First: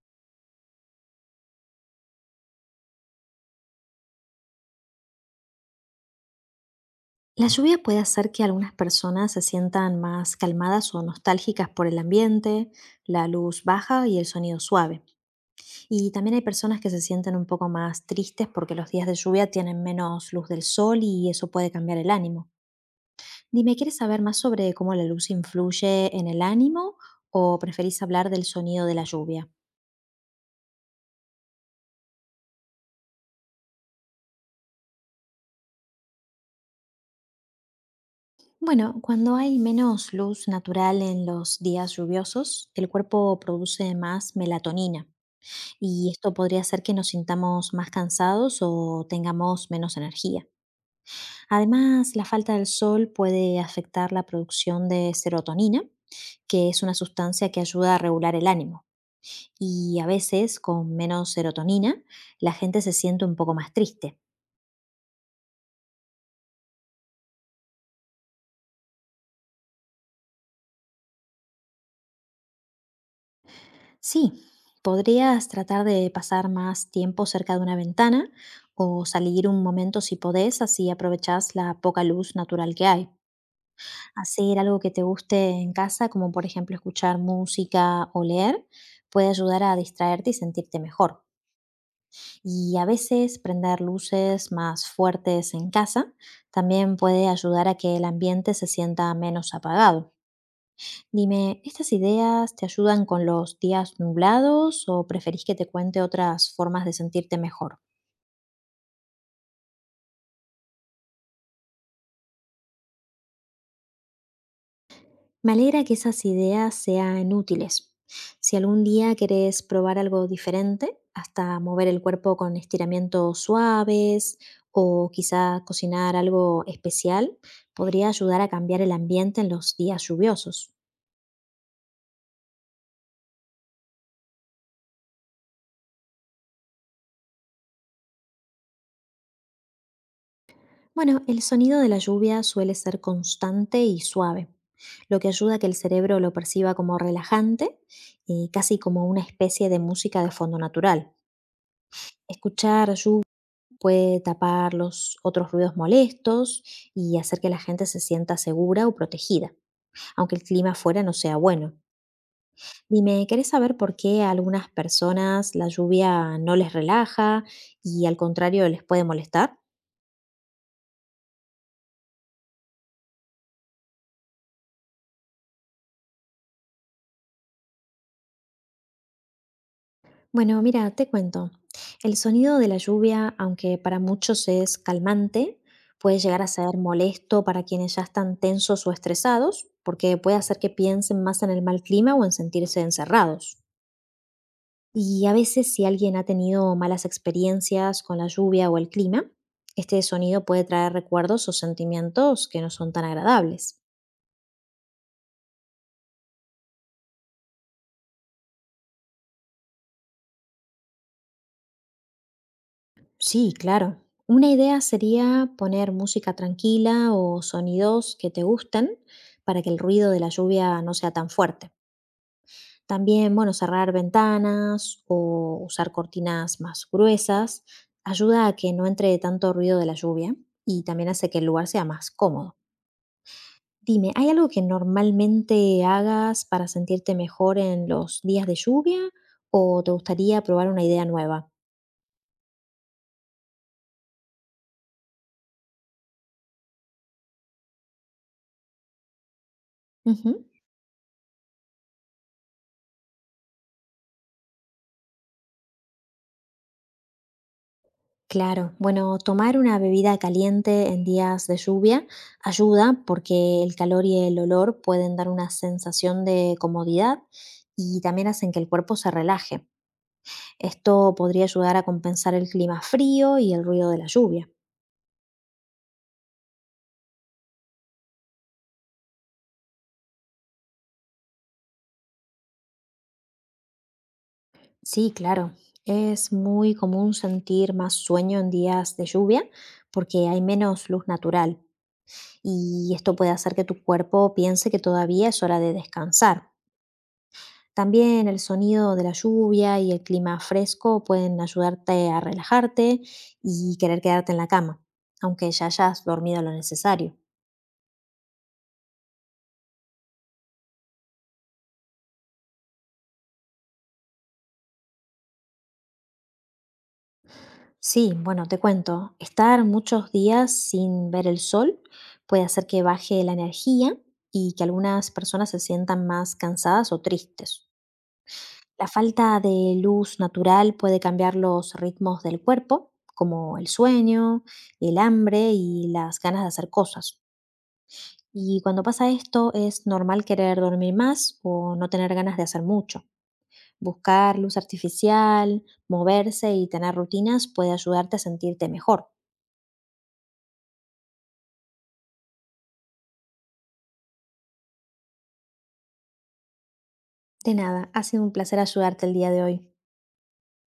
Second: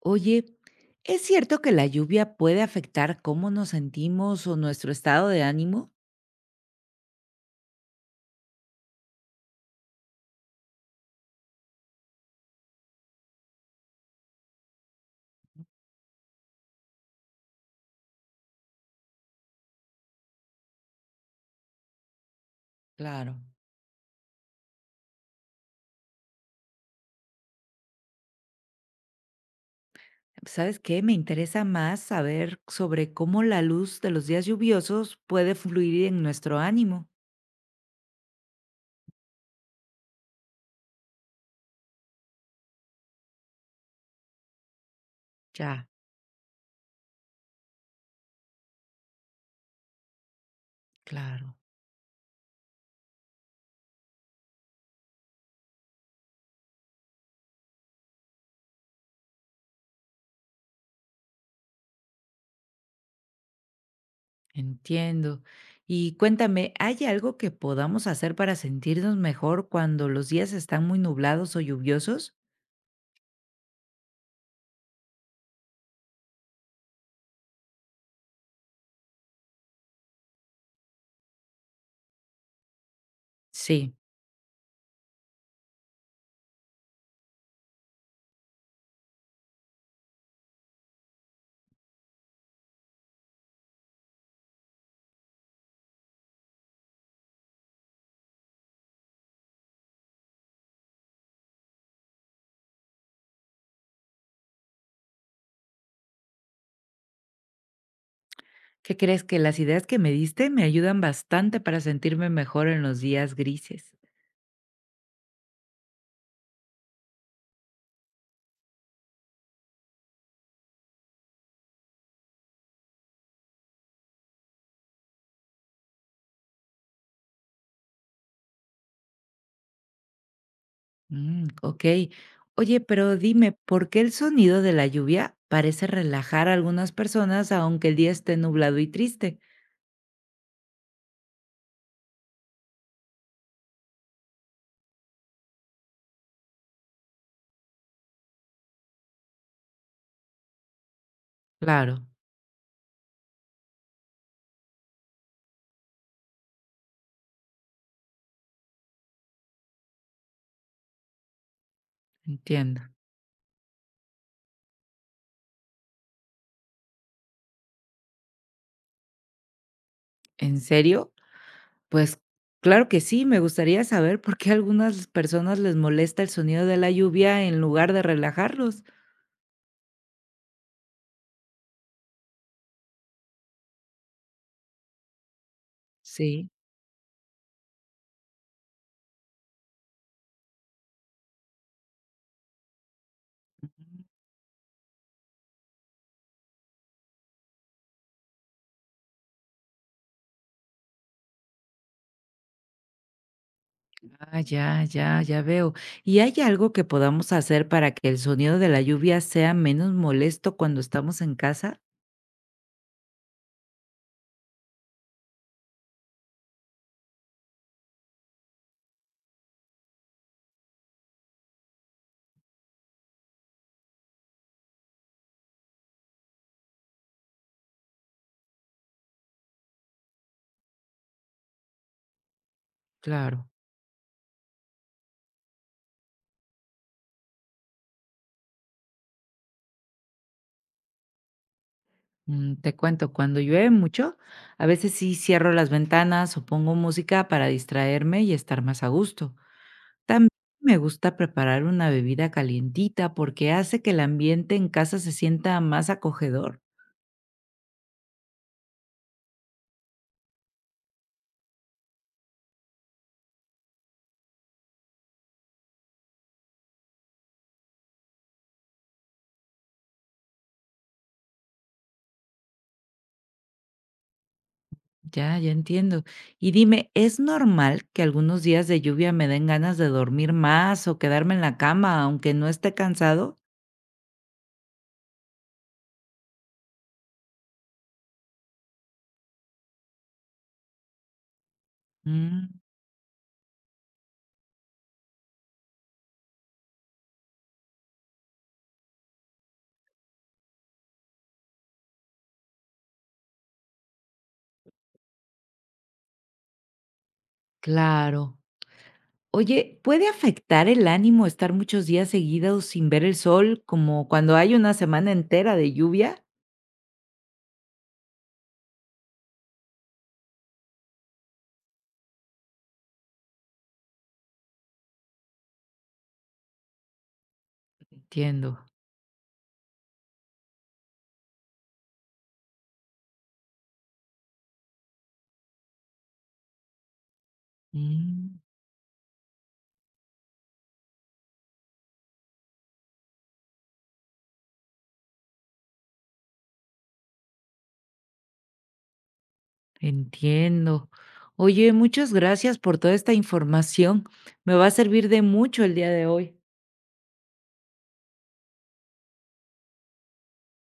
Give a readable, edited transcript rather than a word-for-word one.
Oye, ¿es cierto que la lluvia puede afectar cómo nos sentimos o nuestro estado de ánimo? La lluvia puede hacer que algunas personas se sientan más calmadas o nostálgicas por el ambiente, la luz baja y el sonido suave. Y también hay personas que se sienten un poco más tristes porque los días de lluvia tienen menos luz del sol y eso puede cambiar el ánimo. Claro. Dime, ¿quieres saber más sobre cómo la luz influye en el ánimo o preferís hablar del sonido de la lluvia? ¿Sabes qué? Me interesa más saber sobre cómo la luz de los días lluviosos puede fluir en nuestro ánimo. Bueno, cuando hay menos luz natural en los días lluviosos, el cuerpo produce más melatonina Ya, y esto podría hacer que nos sintamos más cansados o tengamos menos energía. claro, Además, la falta del sol puede afectar la producción de serotonina, que es una sustancia que ayuda a regular el ánimo. Y a veces, con menos serotonina, la gente se siente un poco más triste. entiendo. Y cuéntame, ¿hay algo que podamos hacer para sentirnos mejor cuando los días están muy nublados o lluviosos? Sí, podrías tratar de pasar más tiempo cerca de una ventana o salir un momento si podés, así aprovechás la poca luz natural que hay. Sí. Hacer algo que te guste en casa, como por ejemplo escuchar música o leer, puede ayudar a distraerte y sentirte mejor. Y a veces prender luces más fuertes en casa también puede ayudar a que el ambiente se sienta menos apagado. Dime, ¿estas ideas te ayudan con los días nublados o preferís que te cuente otras formas de sentirte mejor? ¿Qué crees que las ideas que me diste me ayudan bastante para sentirme mejor en los días grises? Me alegra que esas ideas sean útiles. Si algún día querés probar algo diferente, hasta mover el cuerpo con estiramientos suaves o quizá cocinar algo especial, podría ayudar a cambiar el ambiente en los días lluviosos. Okey. Oye, pero dime, ¿por qué el sonido de la lluvia parece relajar a algunas personas, aunque el día esté nublado y triste? Bueno, el sonido de la lluvia suele ser constante y suave, lo que ayuda a que el cerebro lo perciba como relajante y casi como una especie de música de fondo natural. Claro, Escuchar lluvia puede tapar los otros ruidos molestos y hacer que la gente se sienta segura o protegida, aunque el clima fuera no sea bueno. entiendo. Dime, ¿querés saber por qué a algunas personas la lluvia no les relaja y al contrario les puede molestar? ¿En serio? Pues claro que sí, me gustaría saber por qué a algunas personas les molesta el sonido de la lluvia en lugar de relajarlos. Bueno, mira, te cuento. El sonido de la lluvia, aunque para muchos es calmante, puede llegar a Sí. ser molesto para quienes ya están tensos o estresados, porque puede hacer que piensen más en el mal clima o en sentirse encerrados. Y a veces si alguien ha tenido malas experiencias con la lluvia o el clima, este sonido puede traer recuerdos o sentimientos que no son tan agradables. Ah, ya, ya, ya veo. ¿Y hay algo que podamos hacer para que el sonido de la lluvia sea menos molesto cuando estamos en casa? Sí, claro. Una idea sería poner música tranquila o sonidos que te gusten para que el ruido de la lluvia no sea tan fuerte. También, bueno, cerrar ventanas o usar cortinas más gruesas ayuda a que no entre tanto ruido de la lluvia y también hace que el lugar sea más cómodo. Claro. Dime, ¿hay algo que normalmente hagas para sentirte mejor en los días de lluvia o te gustaría probar una idea nueva? Te cuento, cuando llueve mucho, a veces sí cierro las ventanas o pongo música para distraerme y estar más a gusto. También Ujú. me gusta preparar una bebida calientita porque hace que el ambiente en casa se sienta más acogedor. Claro, bueno, tomar una bebida caliente en días de lluvia ayuda porque el calor y el olor pueden dar una sensación de comodidad y también hacen que el cuerpo se relaje. Esto podría ayudar a compensar el clima frío y el ruido de la lluvia. Ya, ya entiendo. Y dime, ¿es normal que algunos días de lluvia me den ganas de dormir más o quedarme en la cama aunque no esté cansado? Sí, claro. Es muy común sentir más sueño en días de lluvia porque hay menos luz natural Mm, y esto puede hacer que tu cuerpo piense que todavía es hora de descansar. También el sonido de la lluvia y el clima fresco pueden ayudarte a relajarte y querer quedarte en la cama, aunque ya hayas dormido lo necesario. claro. Oye, ¿puede afectar el ánimo estar muchos días seguidos sin ver el sol, como cuando hay una semana entera de lluvia? Sí, bueno, te cuento, estar muchos días sin ver el sol puede hacer que baje la energía y que algunas personas se sientan más cansadas o tristes. Entiendo. La falta de luz natural puede cambiar los ritmos del cuerpo, como el sueño, el hambre y las ganas de hacer cosas. Mm, Y cuando pasa esto, es normal querer dormir más o no tener ganas de hacer mucho. Buscar luz artificial, moverse y tener rutinas puede ayudarte a sentirte mejor. entiendo. Oye, muchas gracias por toda esta información. Me va a servir de mucho el día de hoy. De nada, ha sido un placer ayudarte el día de hoy.